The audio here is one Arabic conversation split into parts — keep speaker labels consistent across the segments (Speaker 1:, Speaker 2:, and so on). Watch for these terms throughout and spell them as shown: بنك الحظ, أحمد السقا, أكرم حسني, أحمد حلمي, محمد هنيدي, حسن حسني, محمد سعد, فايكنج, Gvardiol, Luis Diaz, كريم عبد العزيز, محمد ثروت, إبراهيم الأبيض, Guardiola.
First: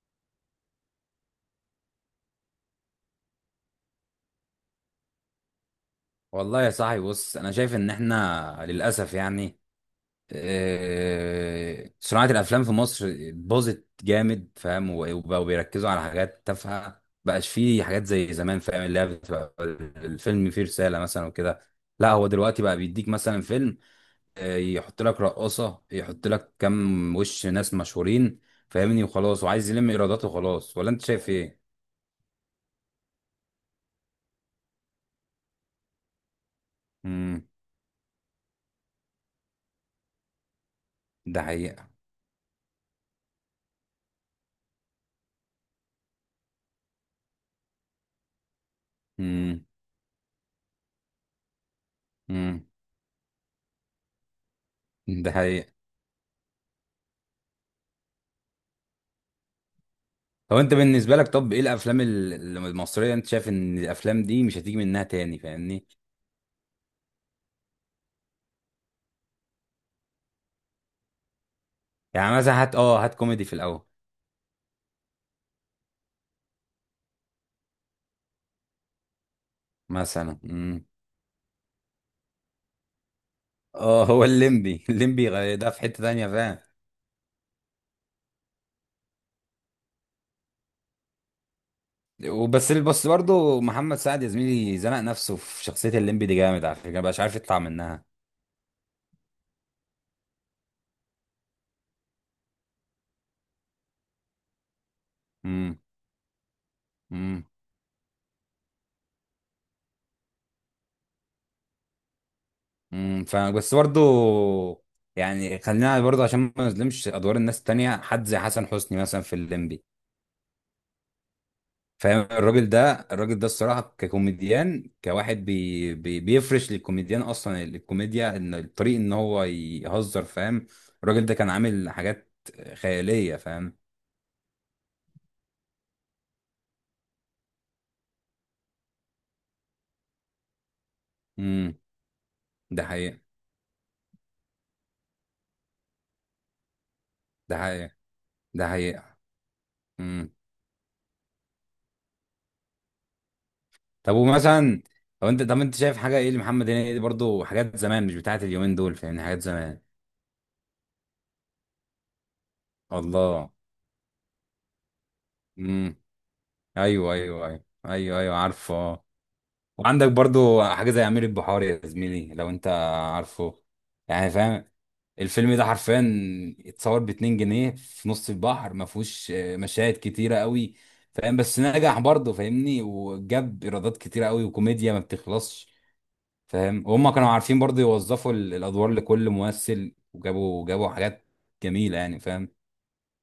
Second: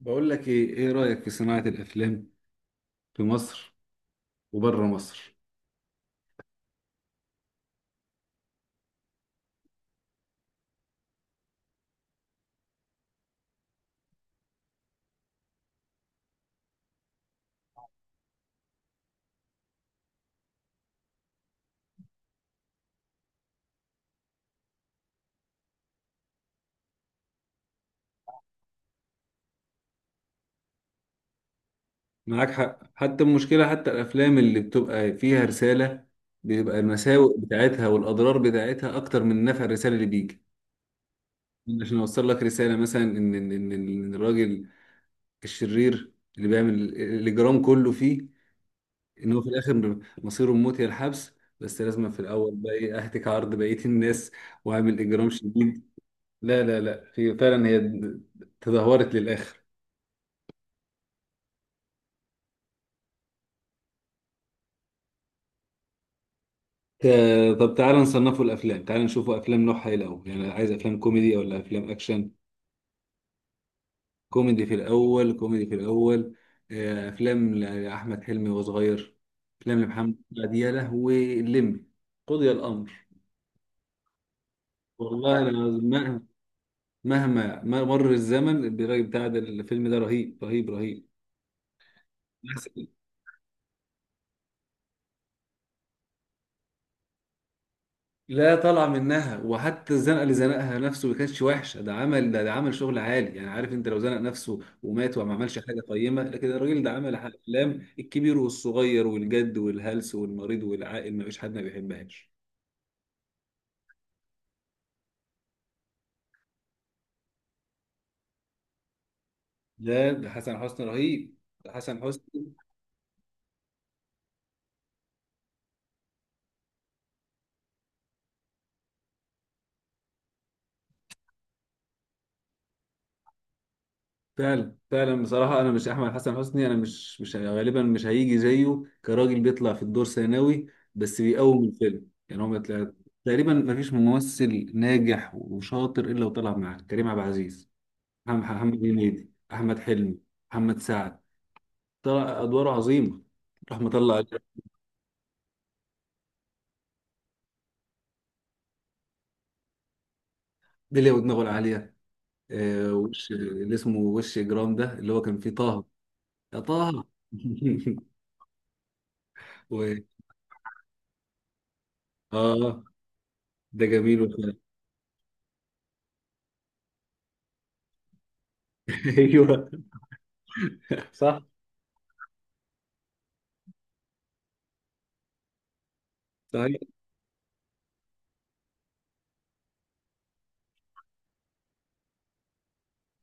Speaker 1: بقول لك ايه رأيك في صناعة الافلام في مصر وبره مصر؟
Speaker 2: والله يا صاحبي، بص، انا شايف ان احنا للاسف يعني صناعه الافلام في مصر باظت جامد. فاهم؟ وبقوا بيركزوا على حاجات تافهه، بقاش فيه حاجات زي زمان. فاهم؟ اللي هي بتبقى الفيلم فيه رساله مثلا وكده. لا، هو دلوقتي بقى بيديك مثلا فيلم، يحط لك رقاصه، يحط لك كام وش ناس مشهورين، فاهمني؟ وخلاص، وعايز يلم ايراداته وخلاص. ولا انت شايف ايه؟
Speaker 1: معاك حق، حتى المشكلة، حتى الافلام اللي بتبقى فيها رسالة بيبقى المساوئ
Speaker 2: امم.
Speaker 1: بتاعتها والاضرار بتاعتها اكتر من نفع الرسالة اللي بيجي.
Speaker 2: ده حقيقه.
Speaker 1: عشان اوصل لك رسالة مثلا ان ان ان إن الراجل الشرير اللي بيعمل الاجرام كله فيه، ان هو في
Speaker 2: امم.
Speaker 1: الاخر مصيره الموت يا الحبس، بس لازم في الاول
Speaker 2: امم.
Speaker 1: بقى ايه اهتك عرض بقية الناس واعمل اجرام
Speaker 2: ده حقيقه.
Speaker 1: شديد. لا لا لا، هي فعلا هي تدهورت للاخر.
Speaker 2: طب انت بالنسبه لك، طب ايه الافلام المصريه، انت شايف ان الافلام دي مش هتيجي منها تاني؟ فاهمني؟
Speaker 1: طب تعالى نصنفه الافلام، تعالى نشوفه افلام نوعها ايه الاول، يعني عايز افلام كوميدي ولا افلام اكشن؟
Speaker 2: يعني مثلا هات، هات كوميدي في الاول.
Speaker 1: كوميدي في الاول، كوميدي في الاول. افلام لاحمد حلمي وهو صغير، افلام لمحمد
Speaker 2: مثلا.
Speaker 1: سعد، يا
Speaker 2: امم.
Speaker 1: لهوي اللمبي! قضي الامر.
Speaker 2: اه، هو الليمبي الليمبي
Speaker 1: والله
Speaker 2: ده في
Speaker 1: العظيم
Speaker 2: حته
Speaker 1: مهما
Speaker 2: تانية. فاهم؟
Speaker 1: مهما ما مر الزمن، الراجل بتاع ده، الفيلم ده رهيب رهيب رهيب.
Speaker 2: وبس بس برضه محمد سعد، يا زميلي، زنق نفسه في شخصيه الليمبي دي جامد، على فكره، مبقاش عارف يطلع منها.
Speaker 1: لا طالعه منها، وحتى الزنقه اللي زنقها نفسه ما كانتش وحشه، ده عمل، ده عمل شغل عالي، يعني عارف انت لو زنق نفسه ومات وما عملش
Speaker 2: امم.
Speaker 1: حاجه قيمه، لكن الراجل ده عمل
Speaker 2: امم.
Speaker 1: افلام الكبير والصغير والجد والهلس والمريض والعاقل، ما فيش حد ما بيحبهاش.
Speaker 2: امم. فاهم؟ بس برضه يعني خلينا برضه عشان ما نظلمش ادوار الناس التانية، حد زي حسن حسني مثلا في الليمبي.
Speaker 1: ده حسن حسني رهيب، ده حسن
Speaker 2: فاهم؟
Speaker 1: حسني.
Speaker 2: الراجل ده، الراجل ده، الصراحه، ككوميديان، كواحد بي بي بيفرش للكوميديان اصلا الكوميديا، ان الطريق ان هو يهزر. فاهم؟ الراجل ده كان عامل حاجات خياليه. فاهم؟
Speaker 1: فعلا فعلا بصراحة أنا مش أحمد حسن حسني، أنا مش غالبا مش هيجي زيه كراجل بيطلع في الدور ثانوي بس بيقوم
Speaker 2: امم.
Speaker 1: الفيلم، يعني هو ما
Speaker 2: ده
Speaker 1: طلع-
Speaker 2: حقيقه.
Speaker 1: تقريبا ما فيش ممثل ناجح وشاطر إلا وطلع معاه كريم عبد
Speaker 2: ده
Speaker 1: العزيز،
Speaker 2: حقيقه.
Speaker 1: محمد
Speaker 2: ده
Speaker 1: محمد
Speaker 2: حقيقه.
Speaker 1: هنيدي، أحمد حلمي،
Speaker 2: امم.
Speaker 1: محمد سعد، طلع أدواره عظيمة راح
Speaker 2: طب
Speaker 1: مطلع.
Speaker 2: ومثلا، طب انت، طب انت شايف حاجه ايه لمحمد هنيدي برضو؟ حاجات زمان، مش بتاعت اليومين دول. فاهمني؟ حاجات زمان.
Speaker 1: بلية ودماغه العالية، وش
Speaker 2: الله.
Speaker 1: اللي اسمه، وش إجرام ده اللي هو كان فيه طه،
Speaker 2: امم.
Speaker 1: يا طه.
Speaker 2: ايوه، ايوه، ايوه، ايوه، ايوه، عارفه.
Speaker 1: و...
Speaker 2: وعندك برضو حاجة زي أمير البحار، يا زميلي، لو أنت
Speaker 1: آه
Speaker 2: عارفه.
Speaker 1: ده جميل
Speaker 2: يعني
Speaker 1: وفعلا.
Speaker 2: فاهم؟ الفيلم ده حرفيا اتصور باتنين جنيه في نص البحر، ما فيهوش
Speaker 1: ايوه
Speaker 2: مشاهد كتيرة قوي. فاهم؟
Speaker 1: صح.
Speaker 2: بس نجح برضه، فاهمني؟ وجاب ايرادات كتيرة قوي وكوميديا ما بتخلصش.
Speaker 1: صحيح،
Speaker 2: فاهم؟ وهم كانوا عارفين برضه يوظفوا الادوار لكل ممثل، وجابوا جابوا حاجات جميلة، يعني فاهم؟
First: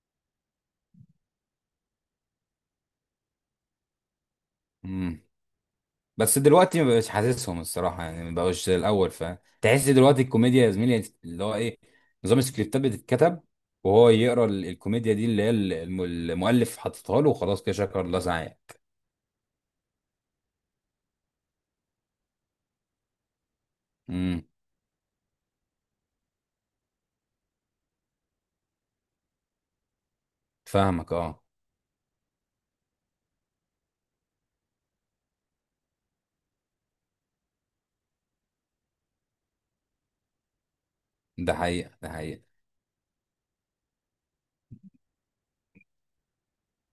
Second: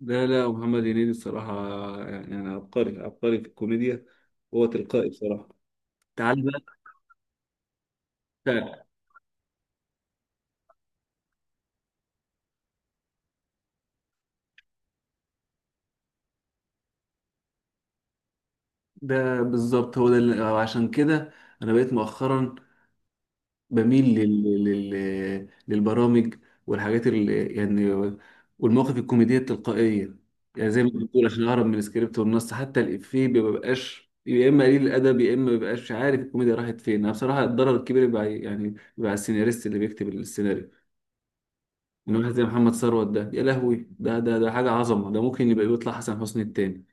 Speaker 1: لا لا، محمد هنيدي الصراحة، يعني أنا عبقري عبقري في الكوميديا، هو تلقائي
Speaker 2: مم.
Speaker 1: بصراحة،
Speaker 2: بس
Speaker 1: تعال بقى.
Speaker 2: دلوقتي ما بقاش حاسسهم الصراحه، يعني ما بقوش زي
Speaker 1: ده
Speaker 2: الاول، فتحس دلوقتي الكوميديا، يا زميلي، اللي هو ايه، نظام السكريبتات بتتكتب وهو يقرا الكوميديا دي اللي هي المؤلف حاططها له وخلاص، كده شكر الله سعيه.
Speaker 1: ده بالظبط هو ده اللي عشان كده أنا بقيت مؤخرا بميل
Speaker 2: امم.
Speaker 1: للبرامج والحاجات اللي يعني، والمواقف الكوميدية التلقائية، يعني زي ما
Speaker 2: فاهمك.
Speaker 1: بتقول
Speaker 2: اه.
Speaker 1: عشان أهرب من السكريبت والنص، حتى الإفيه ما بيبقاش، يا إما قليل الأدب، يا إما ما بيبقاش عارف الكوميديا راحت فين، أنا بصراحة الضرر الكبير بيبقى يعني بيبقى على السيناريست اللي بيكتب السيناريو.
Speaker 2: ده حقيقه. ده
Speaker 1: من واحد زي
Speaker 2: حقيقه.
Speaker 1: محمد ثروت ده، يا لهوي، ده حاجة عظمة، ده ممكن يبقى يطلع حسن حسني التاني،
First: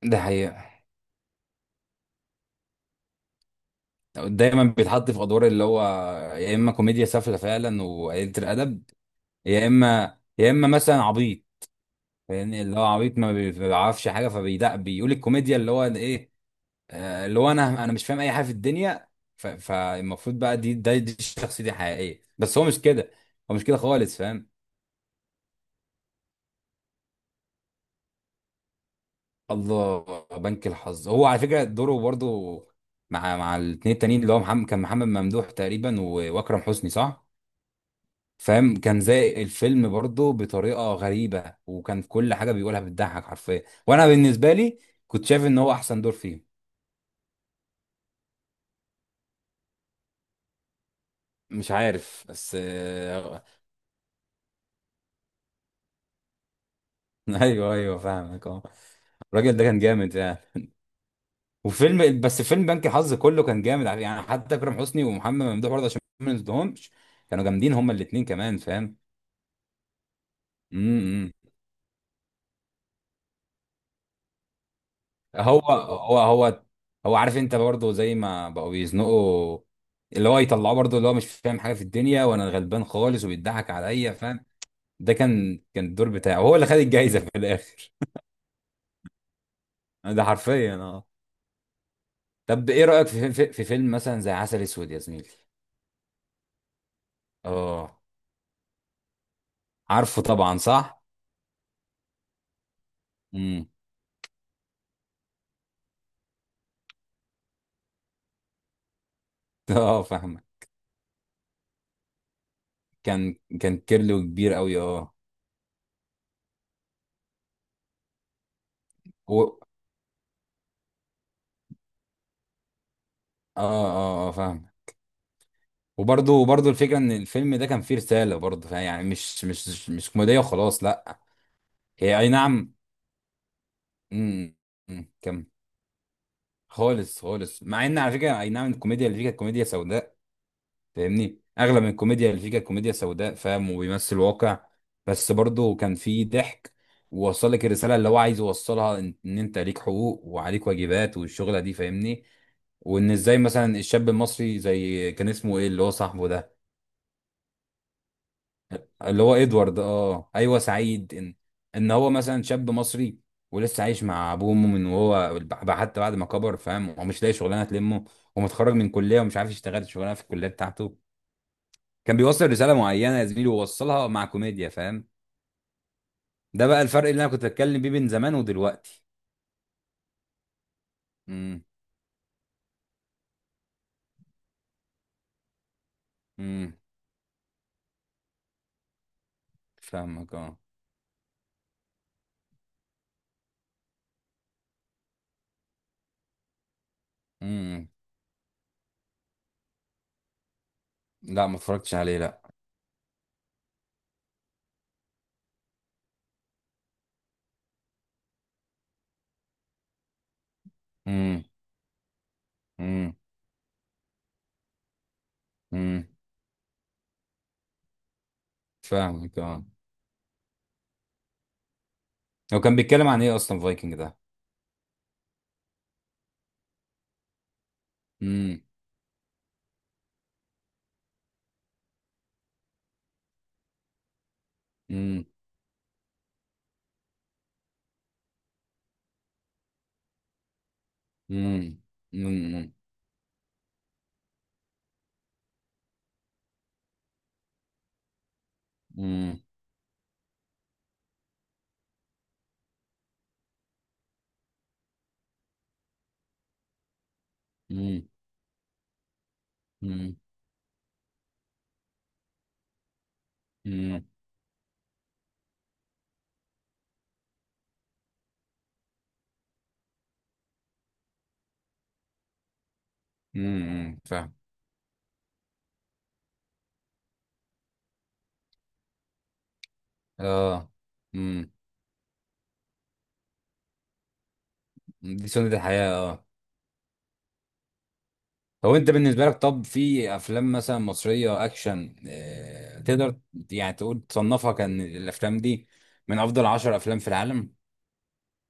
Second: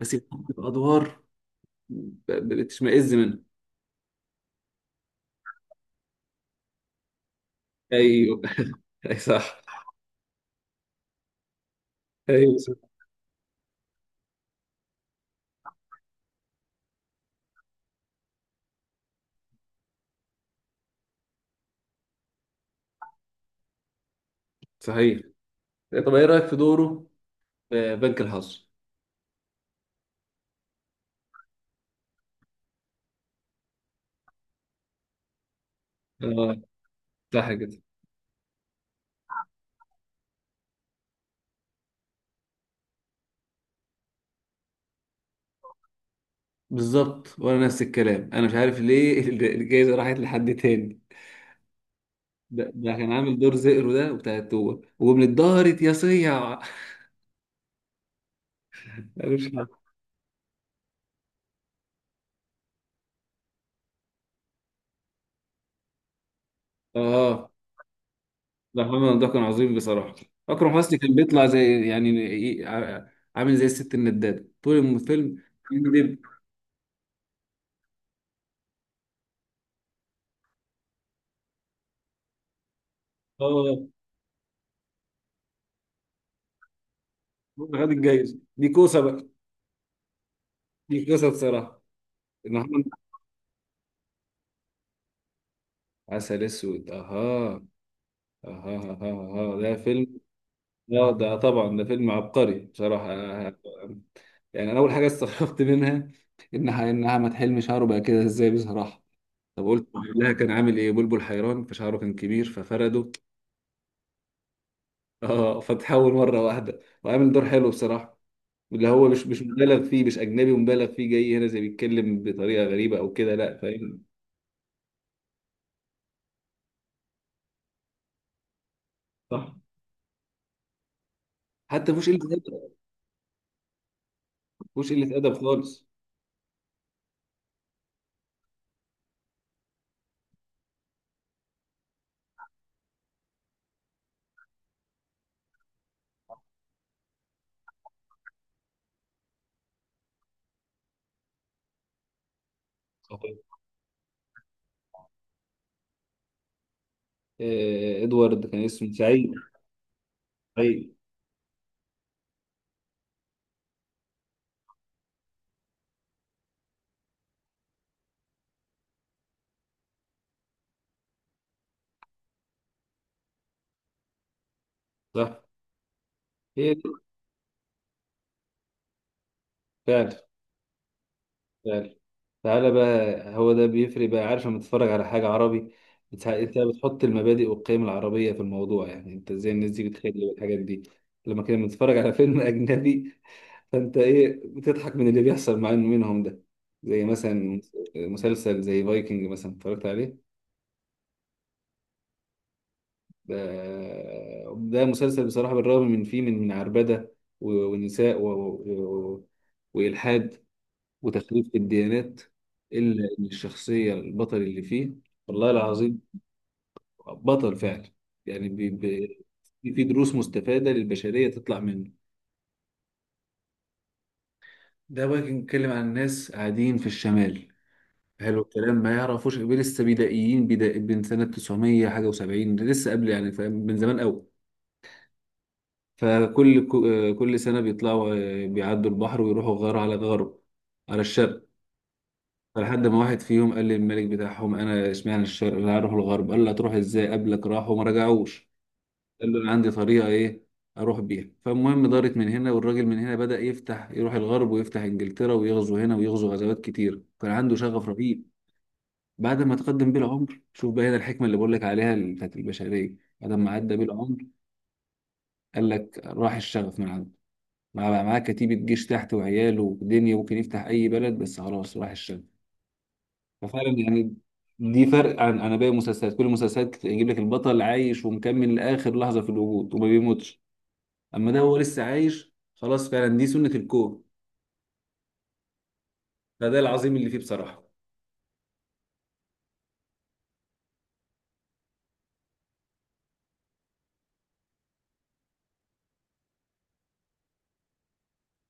Speaker 1: بس
Speaker 2: ده
Speaker 1: يتحط في
Speaker 2: حقيقه.
Speaker 1: أدوار بتشمئز منها.
Speaker 2: دايما بيتحط في ادوار اللي هو يا اما كوميديا سافله فعلا وقليله
Speaker 1: أيوه،
Speaker 2: الادب،
Speaker 1: أي صح،
Speaker 2: يا اما يا اما مثلا عبيط.
Speaker 1: أيوه
Speaker 2: يعني اللي هو
Speaker 1: صح.
Speaker 2: عبيط ما بيعرفش حاجه، فبيدق بيقول الكوميديا اللي هو ايه، اللي هو انا مش فاهم اي حاجه في الدنيا. فالمفروض بقى دي شخصيتي الحقيقيه، بس هو مش كده. هو مش كده خالص. فاهم؟
Speaker 1: صحيح، طب إيه رأيك في دوره في بنك الحظ؟
Speaker 2: الله. بنك الحظ هو على فكره دوره برضه مع الاثنين التانيين، اللي هو محمد، كان محمد ممدوح تقريبا، واكرم
Speaker 1: اه،
Speaker 2: حسني. صح؟
Speaker 1: صح كده.
Speaker 2: فاهم؟ كان زي الفيلم برضه بطريقه غريبه، وكان كل حاجه بيقولها بتضحك حرفيا. وانا بالنسبه لي كنت شايف ان هو احسن دور فيهم.
Speaker 1: بالظبط، وأنا نفس الكلام، أنا مش عارف ليه الجايزة راحت لحد تاني.
Speaker 2: مش عارف بس
Speaker 1: ده كان عامل دور زئرو ده وبتاع التوه، ومن اتدهرت يا صيع.
Speaker 2: ايوه، ايوه، فاهمك. اه.
Speaker 1: أنا مش
Speaker 2: الراجل ده كان
Speaker 1: عارف.
Speaker 2: جامد، يعني. وفيلم، بس فيلم بنك الحظ كله كان جامد. على- يعني حتى اكرم حسني ومحمد ممدوح برضه عشان ما نسدهمش، كانوا
Speaker 1: اه،
Speaker 2: جامدين هما الاثنين كمان.
Speaker 1: لا
Speaker 2: فاهم؟
Speaker 1: محمد ده كان عظيم بصراحة، أكرم حسني
Speaker 2: امم.
Speaker 1: كان
Speaker 2: إمم.
Speaker 1: بيطلع زي، يعني عامل زي الست الندادة طول الفيلم
Speaker 2: هو
Speaker 1: بيكذب.
Speaker 2: هو هو هو عارف انت برضه زي ما بقوا بيزنقوا، اللي هو يطلعوه برضه، اللي هو مش فاهم حاجه في الدنيا وانا غلبان خالص، وبيضحك
Speaker 1: اه،
Speaker 2: عليا. فاهم؟ ده كان، كان الدور بتاعه هو اللي خد الجايزه في
Speaker 1: هو خد
Speaker 2: الاخر.
Speaker 1: الجايزة دي كوسة بقى،
Speaker 2: ده حرفيا.
Speaker 1: دي
Speaker 2: اه.
Speaker 1: كوسة بصراحة،
Speaker 2: طب
Speaker 1: محمد.
Speaker 2: ايه رايك في فيلم مثلا زي عسل اسود، يا زميلي؟
Speaker 1: عسل أسود، أها
Speaker 2: اه،
Speaker 1: أها أها أها، ده فيلم،
Speaker 2: عارفه طبعا. صح.
Speaker 1: اه ده طبعا ده فيلم عبقري بصراحة.
Speaker 2: امم.
Speaker 1: يعني أنا أول حاجة استغربت منها، إنها ما تحلمش شعره بقى كده إزاي بصراحة، طب قلت
Speaker 2: اه،
Speaker 1: لها
Speaker 2: فاهمك.
Speaker 1: كان عامل إيه بلبل حيران، فشعره كان كبير ففرده.
Speaker 2: كان كيرلو كبير قوي، اه.
Speaker 1: اه، فتحول مره واحده وعامل دور حلو بصراحه، اللي هو مش مش
Speaker 2: اه.
Speaker 1: مبالغ فيه، مش اجنبي ومبالغ فيه جاي هنا زي بيتكلم بطريقه غريبه او كده، لا
Speaker 2: اه.
Speaker 1: فاهم.
Speaker 2: اه. فاهم. وبرضه الفكره ان الفيلم ده كان فيه رساله برضه. فاهم؟ يعني مش
Speaker 1: صح،
Speaker 2: مش مش كوميديه وخلاص، لا.
Speaker 1: حتى مفيش
Speaker 2: هي اي
Speaker 1: قله
Speaker 2: نعم.
Speaker 1: ادب،
Speaker 2: امم.
Speaker 1: مفيش
Speaker 2: أمم،
Speaker 1: قله ادب
Speaker 2: كم.
Speaker 1: خالص.
Speaker 2: خالص، خالص، مع ان على فكره اي نعم، الكوميديا اللي فيه كانت كوميديا سوداء. فاهمني؟ اغلب الكوميديا اللي فيه كانت كوميديا سوداء. فاهم؟ وبيمثل واقع. بس برضه كان فيه ضحك، ووصل لك الرساله اللي هو عايز يوصلها، إن انت ليك حقوق وعليك واجبات، والشغله دي. فاهمني؟ وان ازاي
Speaker 1: صحيح.
Speaker 2: مثلا الشاب المصري زي، كان اسمه ايه، اللي هو صاحبه ده،
Speaker 1: ادوارد كان اسمه
Speaker 2: اللي
Speaker 1: سعيد،
Speaker 2: هو ادوارد. اه، ايوه،
Speaker 1: سعيد،
Speaker 2: سعيد. ان ان هو مثلا شاب مصري، ولسه عايش مع ابوه وامه من وهو حتى بعد ما كبر. فاهم؟ ومش لاقي شغلانه تلمه، ومتخرج من كليه ومش عارف يشتغل الشغلانه في الكليه بتاعته. كان بيوصل رساله معينه، يا زميلي، ووصلها مع كوميديا. فاهم؟
Speaker 1: صح.
Speaker 2: ده
Speaker 1: هي
Speaker 2: بقى
Speaker 1: دي
Speaker 2: الفرق اللي انا كنت اتكلم بيه بين زمان ودلوقتي.
Speaker 1: فعلا
Speaker 2: امم.
Speaker 1: فعلا. تعالى بقى، هو ده بيفرق بقى، عارف لما تتفرج على حاجه عربي انت
Speaker 2: امم.
Speaker 1: بتحط المبادئ والقيم العربيه في الموضوع، يعني انت ازاي الناس دي بتخلي
Speaker 2: فاهمك. اه.
Speaker 1: بالحاجات دي. لما كنا بنتفرج على فيلم اجنبي، فانت ايه بتضحك من اللي بيحصل مع منهم ده، زي مثلا
Speaker 2: امم.
Speaker 1: مسلسل زي فايكنج مثلا اتفرجت عليه.
Speaker 2: لا، ما اتفرجتش عليه، لا.
Speaker 1: ده ده مسلسل بصراحة، بالرغم من فيه من عربدة و- ونساء و... و... وإلحاد
Speaker 2: امم.
Speaker 1: وتخريب في الديانات، إلا
Speaker 2: امم.
Speaker 1: إن الشخصية البطل اللي فيه، والله العظيم،
Speaker 2: امم.
Speaker 1: بطل فعلا، يعني
Speaker 2: فاهمك. اه.
Speaker 1: في دروس مستفادة للبشرية تطلع منه.
Speaker 2: هو كان بيتكلم عن ايه اصلا فايكنج ده؟
Speaker 1: ده فايكنج بيتكلم عن ناس قاعدين في الشمال، حلو
Speaker 2: امم.
Speaker 1: الكلام، ما يعرفوش لسه بدائيين، بدا من سنه 900 حاجه و70، لسه قبل يعني فاهم، من زمان قوي.
Speaker 2: امم.
Speaker 1: فكل كل سنه بيطلعوا، بيعدوا البحر ويروحوا غار على غرب، على الشرق.
Speaker 2: امم. امم.
Speaker 1: فلحد ما واحد فيهم قال للملك بتاعهم: انا اشمعنى الشرق، انا هروح الغرب، قال له: هتروح ازاي، قبلك راحوا وما رجعوش، قال
Speaker 2: امم.
Speaker 1: له: انا عندي طريقه ايه اروح بيها، فالمهم دارت من هنا، والراجل من هنا بدأ يفتح، يروح الغرب ويفتح انجلترا ويغزو هنا ويغزو غزوات كتير، كان عنده شغف
Speaker 2: امم.
Speaker 1: رهيب. بعد ما تقدم بيه
Speaker 2: امم.
Speaker 1: العمر، شوف بقى هنا الحكمة اللي بقول لك عليها، اللي بتاعت البشرية، بعد ما عدى بيه
Speaker 2: امم.
Speaker 1: العمر، قال لك راح الشغف من عنده، معاه كتيبة جيش تحت وعياله ودنيا، ممكن يفتح أي بلد، بس خلاص راح الشغف. ففعلا
Speaker 2: امم.
Speaker 1: يعني
Speaker 2: فاهم.
Speaker 1: دي فرق عن باقي المسلسلات، كل المسلسلات يجيب لك البطل عايش ومكمل لآخر لحظة في الوجود وما بيموتش،
Speaker 2: اه.
Speaker 1: أما ده
Speaker 2: امم.
Speaker 1: هو لسه عايش خلاص، فعلا دي سنة الكون.
Speaker 2: دي سنة الحياة. اه.
Speaker 1: فده العظيم اللي فيه بصراحة.
Speaker 2: لو انت بالنسبه لك، طب في افلام مثلا مصريه اكشن، تقدر يعني تقول تصنفها كان الافلام دي من افضل عشر افلام في العالم؟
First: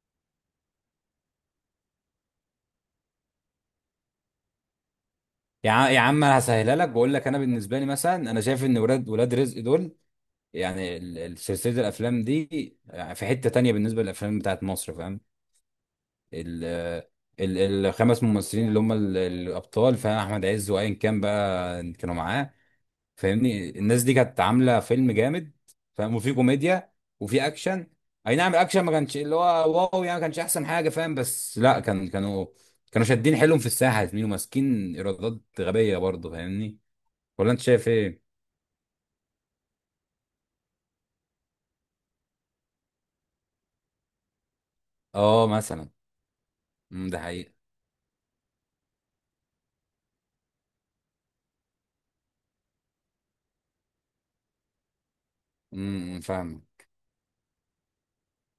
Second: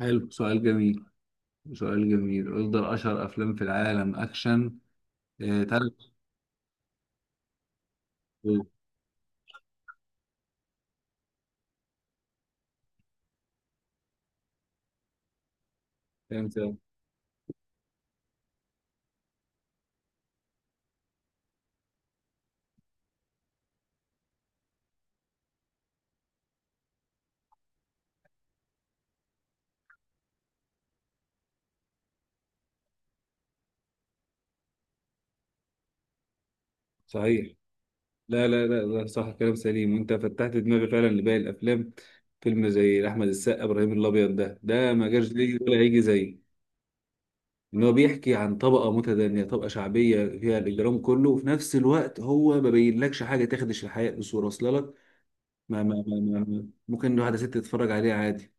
Speaker 1: حلو، سؤال جميل، سؤال جميل، افضل اشهر افلام في العالم اكشن، تعرف.
Speaker 2: يا عم، انا هسهلها لك واقول لك، انا بالنسبه لي مثلا، انا شايف ان ولاد رزق دول، يعني سلسله الافلام دي، يعني في حته تانية بالنسبه للافلام بتاعت مصر. فاهم؟
Speaker 1: كلام
Speaker 2: ال
Speaker 1: سليم.
Speaker 2: ال- الخمس ممثلين اللي هم الابطال، فاهم، احمد عز وايا كان بقى كانوا معاه، فاهمني، الناس دي كانت عامله فيلم جامد. فاهم؟ وفي كوميديا، وفي اكشن. اي نعم الاكشن ما كانش اللي هو واو، يعني ما كانش احسن حاجه. فاهم؟ بس لا، كانوا شادين حيلهم في الساحه، يا زميلي، وماسكين ايرادات غبيه برضه. فاهمني؟
Speaker 1: صحيح،
Speaker 2: ولا انت شايف ايه؟
Speaker 1: لا لا لا لا صح، كلام سليم، وانت فتحت دماغي فعلا لباقي الافلام، فيلم زي احمد السقا، ابراهيم الابيض، ده ما جاش
Speaker 2: اه،
Speaker 1: ليه ولا
Speaker 2: مثلا.
Speaker 1: هيجي زيه.
Speaker 2: امم. ده حقيقه.
Speaker 1: ان هو بيحكي عن طبقه متدنيه، طبقه شعبيه فيها الاجرام كله، وفي نفس الوقت هو ما بينلكش حاجه تخدش الحياه بصوره واصله لك،
Speaker 2: امم. فاهم.
Speaker 1: ممكن واحده ست تتفرج عليه عادي.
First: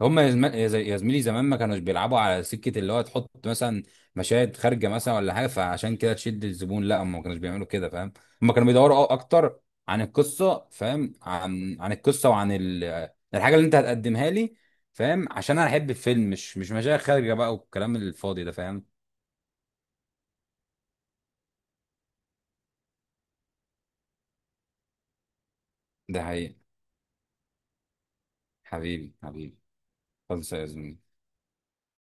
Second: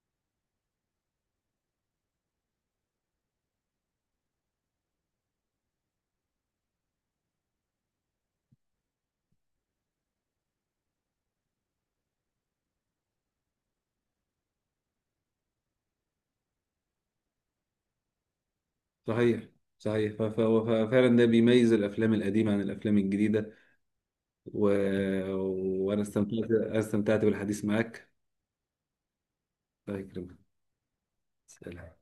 Speaker 2: هم يا زم- يا زي- يا زميلي، زمان ما كانوش بيلعبوا على سكة اللي هو تحط مثلا مشاهد خارجة مثلا ولا حاجة فعشان كده تشد الزبون. لا، هم ما كانوش بيعملوا كده. فاهم؟ هم كانوا بيدوروا اكتر عن القصة. فاهم؟ عن القصة، وعن الحاجة اللي انت هتقدمها لي. فاهم؟ عشان انا احب الفيلم، مش مشاهد خارجة بقى والكلام الفاضي ده. فاهم؟
Speaker 1: صحيح، صحيح، ففعلا ده بيميز الافلام القديمه عن الافلام الجديده، و... وانا
Speaker 2: ده
Speaker 1: استمتعت،
Speaker 2: حقيقي.
Speaker 1: استمتعت بالحديث معك.
Speaker 2: حبيبي، حبيبي.
Speaker 1: الله يكرمك،
Speaker 2: خلص يا زميلي.
Speaker 1: سلام.